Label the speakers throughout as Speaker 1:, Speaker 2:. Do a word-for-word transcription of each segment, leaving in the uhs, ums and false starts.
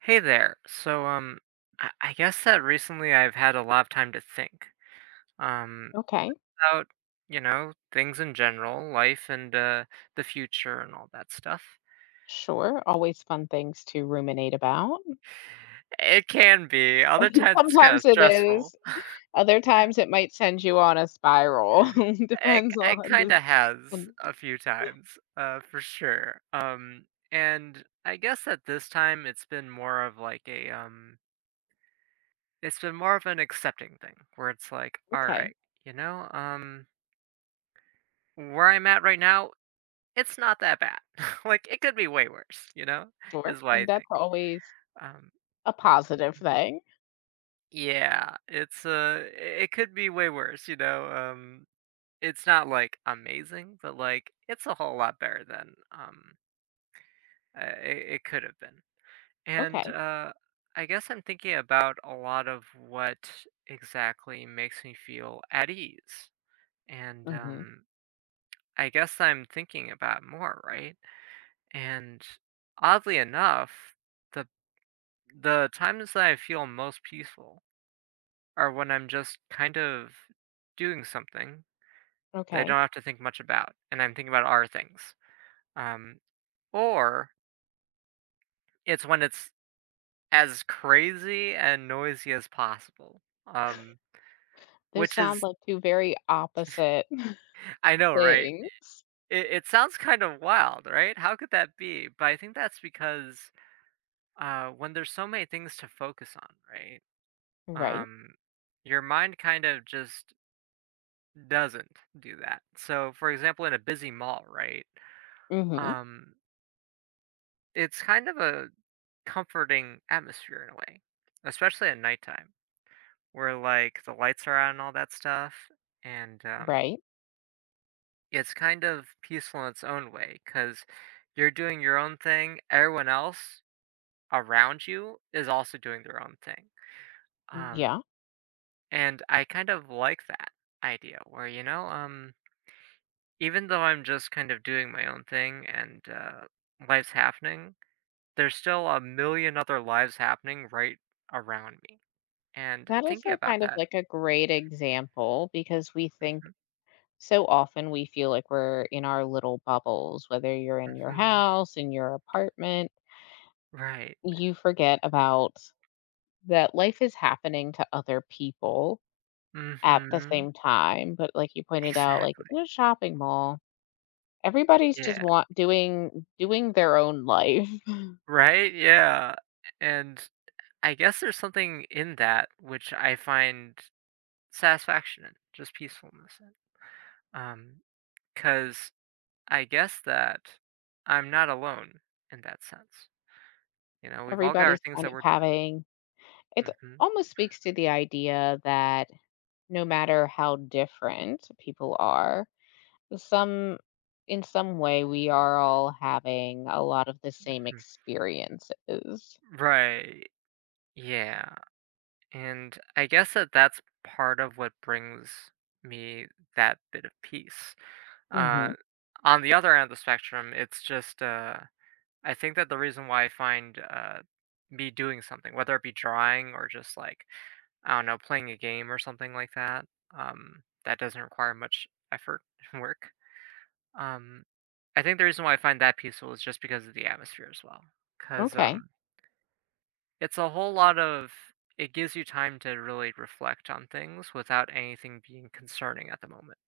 Speaker 1: Hey there. So, um, I, I guess that recently I've had a lot of time to think, um,
Speaker 2: Okay,
Speaker 1: about, you know, things in general, life and uh, the future and all that stuff.
Speaker 2: sure. Always fun things to ruminate about.
Speaker 1: It can be. Other times it's kind of
Speaker 2: Sometimes it
Speaker 1: stressful.
Speaker 2: is. Other times it might send you on a spiral.
Speaker 1: It,
Speaker 2: Depends
Speaker 1: it
Speaker 2: on
Speaker 1: kind
Speaker 2: the.
Speaker 1: of has
Speaker 2: On-
Speaker 1: a few times, uh, for sure. Um, and I guess at this time it's been more of like a, um, it's been more of an accepting thing where it's like, all
Speaker 2: Okay,
Speaker 1: right, you know, um, where I'm at right now. It's not that bad. Like, it could be way worse, you know,
Speaker 2: sure.
Speaker 1: is why
Speaker 2: And
Speaker 1: I
Speaker 2: that's
Speaker 1: think.
Speaker 2: always
Speaker 1: Um,
Speaker 2: a positive thing.
Speaker 1: yeah, it's, uh, I it could be way worse, you know, um, it's not, like, amazing, but, like, it's a whole lot better than, um, uh, it it could have been. And,
Speaker 2: Okay.
Speaker 1: uh, I guess I'm thinking about a lot of what exactly makes me feel at ease, and,
Speaker 2: hmm
Speaker 1: um, I guess I'm thinking about more, right? And oddly enough, the The times that I feel most peaceful are when I'm just kind of doing something that I
Speaker 2: Okay.
Speaker 1: don't have to think much about, and I'm thinking about our things. Um, or it's when it's as crazy and noisy as possible. Um,
Speaker 2: Those
Speaker 1: which
Speaker 2: sound
Speaker 1: is,
Speaker 2: like two very opposite
Speaker 1: I know, right?
Speaker 2: things.
Speaker 1: It, it sounds kind of wild, right? How could that be? But I think that's because uh, when there's so many things to focus on, right?
Speaker 2: Right.
Speaker 1: Um, your mind kind of just doesn't do that. So, for example, in a busy mall, right?
Speaker 2: hmm
Speaker 1: Um, it's kind of a comforting atmosphere in a way, especially at nighttime, where like the lights are on and all that stuff, and um,
Speaker 2: Right.
Speaker 1: it's kind of peaceful in its own way because you're doing your own thing. Everyone else around you is also doing their own thing, um,
Speaker 2: Yeah.
Speaker 1: and I kind of like that idea where you know, um, even though I'm just kind of doing my own thing and uh, life's happening, there's still a million other lives happening right around me. And
Speaker 2: That is
Speaker 1: thinking
Speaker 2: a
Speaker 1: about
Speaker 2: kind of
Speaker 1: that.
Speaker 2: like a great example because we think
Speaker 1: Hmm.
Speaker 2: so often we feel like we're in our little bubbles, whether you're in your
Speaker 1: Hmm.
Speaker 2: house, in your apartment,
Speaker 1: Right?
Speaker 2: you forget about that life is happening to other people at the
Speaker 1: Hmm.
Speaker 2: same time. But like you pointed out, like
Speaker 1: Exactly.
Speaker 2: in a shopping mall, everybody's just
Speaker 1: Yeah.
Speaker 2: want doing doing their own life.
Speaker 1: Right. Yeah. And I guess there's something in that which I find satisfaction in, just peacefulness in. Um, because I guess that I'm not alone in that sense. You know, we've all got our
Speaker 2: Everybody's
Speaker 1: things
Speaker 2: kind
Speaker 1: that
Speaker 2: of
Speaker 1: we're doing.
Speaker 2: having it
Speaker 1: Mhm.
Speaker 2: almost speaks to the idea that no matter how different people are, some in some way we are all having a lot of the same
Speaker 1: Mhm.
Speaker 2: experiences.
Speaker 1: Right. Yeah. And I guess that that's part of what brings me that bit of peace. Uh,
Speaker 2: Mhm.
Speaker 1: on the other end of the spectrum, it's just uh, I think that the reason why I find uh, me doing something, whether it be drawing or just like I don't know, playing a game or something like that, um, that doesn't require much effort and work. Um, I think the reason why I find that peaceful is just because of the atmosphere as well. Because
Speaker 2: Okay.
Speaker 1: It's a whole lot of it gives you time to really reflect on things without anything being concerning at the moment,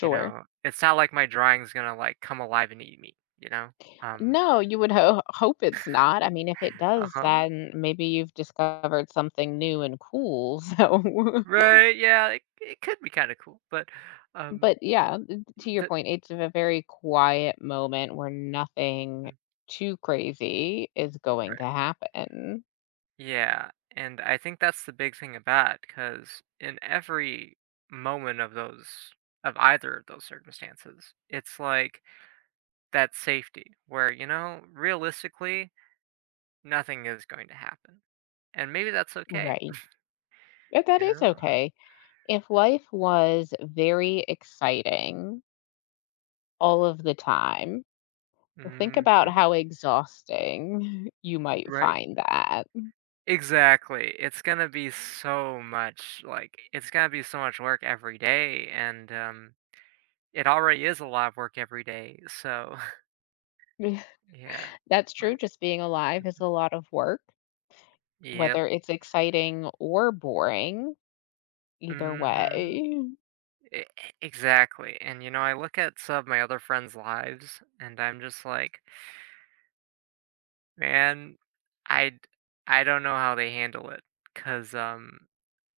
Speaker 1: you know? It's not like my drawing's gonna, like, come alive and eat me, you know? Um
Speaker 2: No, you would ho- hope it's not. I mean, if it does,
Speaker 1: Uh-huh.
Speaker 2: then maybe you've discovered something new and cool. So,
Speaker 1: Right, yeah, it it could be kinda cool, but, um,
Speaker 2: but yeah, to your
Speaker 1: the
Speaker 2: point, it's a very quiet moment where nothing
Speaker 1: mm,
Speaker 2: too crazy is going to
Speaker 1: right.
Speaker 2: happen.
Speaker 1: Yeah, and I think that's the big thing about because in every moment of those of either of those circumstances, it's like that safety where, you know, realistically nothing is going to happen, and maybe that's okay,
Speaker 2: Right. But that
Speaker 1: you
Speaker 2: is
Speaker 1: know?
Speaker 2: okay. If life was very exciting, all of the time. Think about
Speaker 1: Mhm.
Speaker 2: how exhausting you might
Speaker 1: Right.
Speaker 2: find that.
Speaker 1: Exactly, it's gonna be so much, like, it's gonna be so much work every day, and, um, it already is a lot of work every day, so. Yeah,
Speaker 2: That's true,
Speaker 1: like.
Speaker 2: just being alive is a lot of work,
Speaker 1: Yep.
Speaker 2: whether it's exciting or boring, either
Speaker 1: Mhm.
Speaker 2: way.
Speaker 1: e Exactly, and, you know, I look at some of my other friends' lives, and I'm just like, "Man, I d I don't know how they handle it, cause um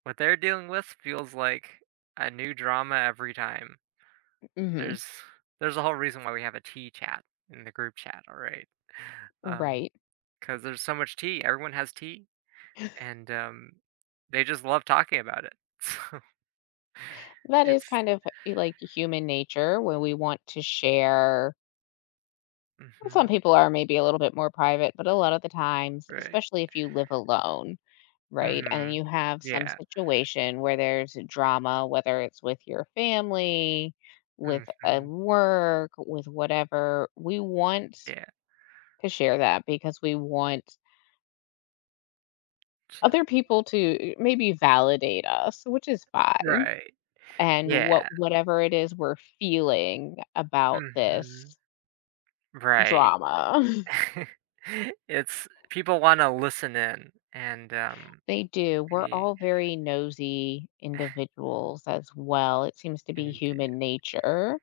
Speaker 1: what they're dealing with feels like a new drama every time.
Speaker 2: Mhm,
Speaker 1: There's there's a whole reason why we have a tea chat in the group chat, all right? um,
Speaker 2: right.
Speaker 1: because there's so much tea, everyone has tea, and, um, they just love talking about it."
Speaker 2: That
Speaker 1: So,
Speaker 2: is
Speaker 1: it's
Speaker 2: kind of eh, like human nature when we want to share some
Speaker 1: mhm.
Speaker 2: people are maybe a little bit more private, but a lot of the times,
Speaker 1: Right.
Speaker 2: especially if you live alone, right? And then
Speaker 1: Mhm.
Speaker 2: you have some
Speaker 1: Yeah.
Speaker 2: situation where there's drama, whether it's with your family, with a
Speaker 1: Mhm.
Speaker 2: work, with whatever. We want
Speaker 1: Yeah.
Speaker 2: to share that because we want
Speaker 1: T
Speaker 2: other people to uh, maybe validate us, which is fine.
Speaker 1: Right.
Speaker 2: And what
Speaker 1: Yeah.
Speaker 2: whatever it is we're feeling about
Speaker 1: Mhm.
Speaker 2: this
Speaker 1: Right.
Speaker 2: drama.
Speaker 1: It's people wanna listen in and, um,
Speaker 2: They do. We're
Speaker 1: be
Speaker 2: all very nosy individuals as well. It seems to be
Speaker 1: indeed.
Speaker 2: human nature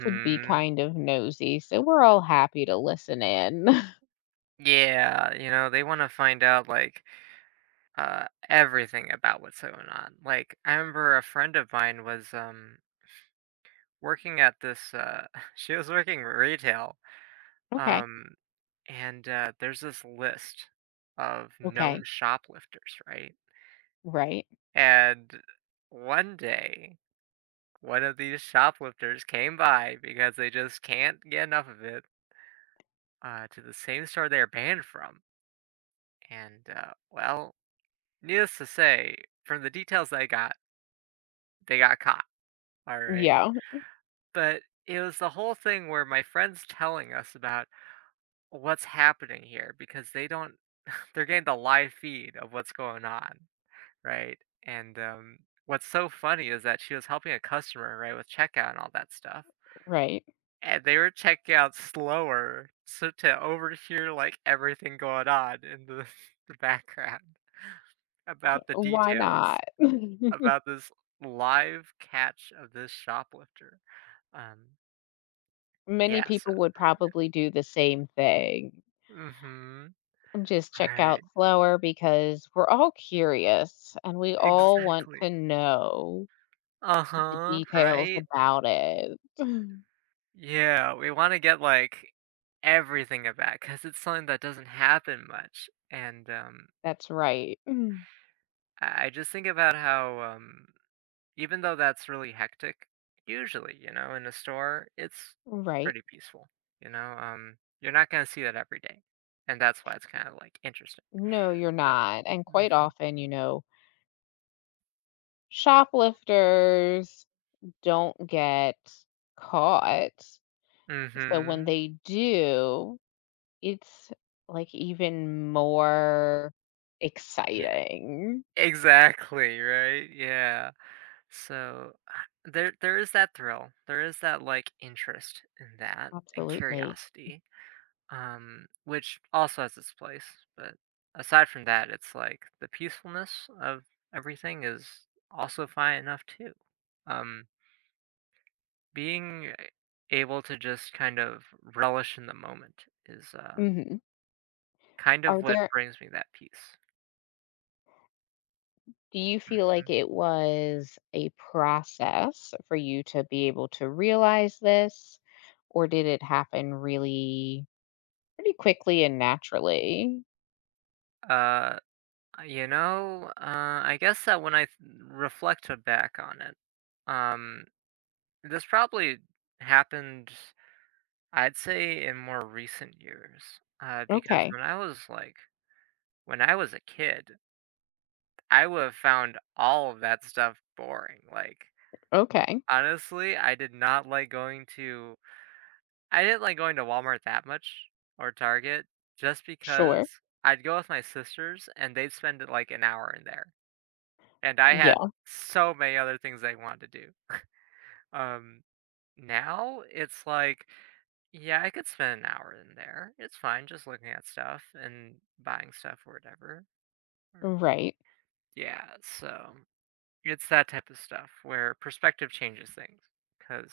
Speaker 2: to be kind of nosy, so we're all happy to listen in.
Speaker 1: Yeah, you know, they wanna find out, like, uh, everything about what's going on. Like, I remember a friend of mine was, um, working at this, uh she was working retail,
Speaker 2: Okay.
Speaker 1: um, and, uh, there's this list of known
Speaker 2: Okay.
Speaker 1: shoplifters, right?
Speaker 2: Right.
Speaker 1: And one day, one of these shoplifters came by because they just can't get enough of it, uh, to the same store they're banned from, and, uh, well, needless to say, from the details I got, they got caught, all right?
Speaker 2: Yeah,
Speaker 1: But it was the whole thing where my friend's telling us about what's happening here because they don't, they're getting the live feed of what's going on, right? And um what's so funny is that she was helping a customer, right, with checkout and all that stuff.
Speaker 2: right.
Speaker 1: And they were checking out slower so to overhear like everything going on in the, the background
Speaker 2: Okay,
Speaker 1: about the
Speaker 2: why not?
Speaker 1: details, about this live catch of this shoplifter. Um,
Speaker 2: Many
Speaker 1: yeah,
Speaker 2: people
Speaker 1: so
Speaker 2: would probably do the same thing.
Speaker 1: mhm,
Speaker 2: Just check out
Speaker 1: right,
Speaker 2: slower because we're all curious and we all want
Speaker 1: exactly.
Speaker 2: to know the
Speaker 1: Uh-huh,
Speaker 2: details
Speaker 1: right?
Speaker 2: about it. Mm.
Speaker 1: Yeah, we wanna get, like, everything of cause it's something that doesn't happen much, and, um,
Speaker 2: That's right. Mm.
Speaker 1: I I just think about how, um, even though that's really hectic, usually, you know, in a store, it's
Speaker 2: Right.
Speaker 1: pretty peaceful, you know? Um, you're not gonna see that every day, and that's why it's kinda, like, interesting,
Speaker 2: No, you're
Speaker 1: but.
Speaker 2: not. And quite
Speaker 1: Mhm.
Speaker 2: often, you know, shoplifters don't get caught. So when
Speaker 1: Mhm.
Speaker 2: they do, it's like even more
Speaker 1: Yeah,
Speaker 2: exciting.
Speaker 1: exactly, right? Yeah. So uh, there there is that thrill. There is that like interest in that and
Speaker 2: Absolutely.
Speaker 1: curiosity. Um which also has its place, but aside from that, it's like the peacefulness of everything is also fine enough too. Um Being able to just kind of relish in the moment is uh
Speaker 2: hmm
Speaker 1: kind of
Speaker 2: Are
Speaker 1: what
Speaker 2: there,
Speaker 1: brings me that peace.
Speaker 2: do you feel like
Speaker 1: Mhm.
Speaker 2: it was a process for you to be able to realize this, or did it happen really pretty quickly and naturally?
Speaker 1: Uh Uh, You know, uh, I guess that when I th- reflect back on it, um, this probably happened, I'd say, in more recent years. Uh, because
Speaker 2: Okay.
Speaker 1: when I was like, when I was a kid, I would have found all of that stuff boring. Like,
Speaker 2: Okay.
Speaker 1: honestly, I did not like going to, I didn't like going to Walmart that much or Target just because
Speaker 2: Sure.
Speaker 1: I'd go with my sisters and they'd spend like an hour in there. And I had
Speaker 2: Yeah.
Speaker 1: so many other things I wanted to do. Um, Now it's like, yeah, I could spend an hour in there. It's fine just looking at stuff and buying stuff or whatever. Or,
Speaker 2: Right.
Speaker 1: yeah, so it's that type of stuff where perspective changes things. Because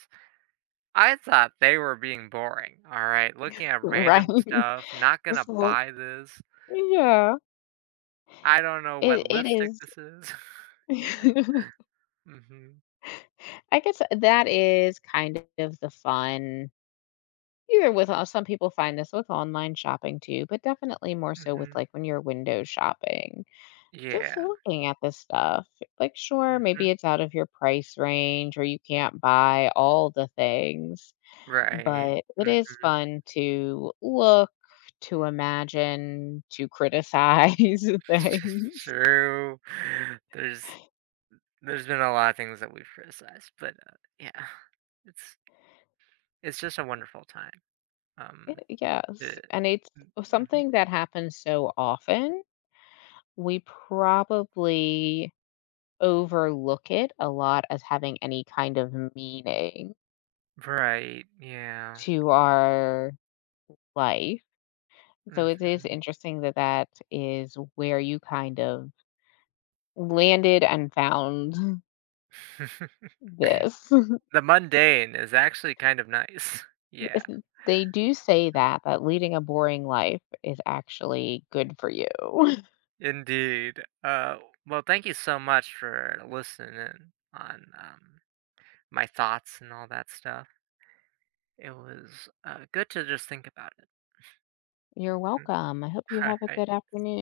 Speaker 1: I thought they were being boring. All right, looking at
Speaker 2: Right.
Speaker 1: random stuff, not
Speaker 2: This
Speaker 1: gonna
Speaker 2: is,
Speaker 1: buy this.
Speaker 2: yeah.
Speaker 1: I don't know what
Speaker 2: It it
Speaker 1: lipstick
Speaker 2: is
Speaker 1: this is. Yeah. Hmm.
Speaker 2: I guess that is kind of the fun either with uh, some people find this with online shopping too, but definitely more so with,
Speaker 1: Hmm.
Speaker 2: like, when you're window shopping. Just
Speaker 1: Yeah.
Speaker 2: looking at this stuff, like, sure,
Speaker 1: Hmm.
Speaker 2: maybe it's out of your price range or you can't buy all the things,
Speaker 1: Right.
Speaker 2: but it is
Speaker 1: Mhm.
Speaker 2: fun to look, to imagine, to criticize things.
Speaker 1: True. There's there's been a lot of things that we've criticized, but, uh, yeah, it's it's just a wonderful time.
Speaker 2: Y
Speaker 1: Um,
Speaker 2: Yes,
Speaker 1: the
Speaker 2: and it's something
Speaker 1: Mhm.
Speaker 2: that happens so often, we probably overlook it a lot as having any kind of meaning
Speaker 1: Right, yeah.
Speaker 2: to our life. So it is
Speaker 1: Mhm.
Speaker 2: interesting that that is where you kind of landed and found this.
Speaker 1: The mundane is actually kind of nice. Yeah,
Speaker 2: If They do say that, that leading a boring life is actually good for you.
Speaker 1: indeed. Uh, well, thank you so much for listening in on, um, my thoughts and all that stuff. It was, uh, good to just think about it.
Speaker 2: You're
Speaker 1: Mhm.
Speaker 2: welcome. I hope you have a
Speaker 1: はいはい。
Speaker 2: good afternoon.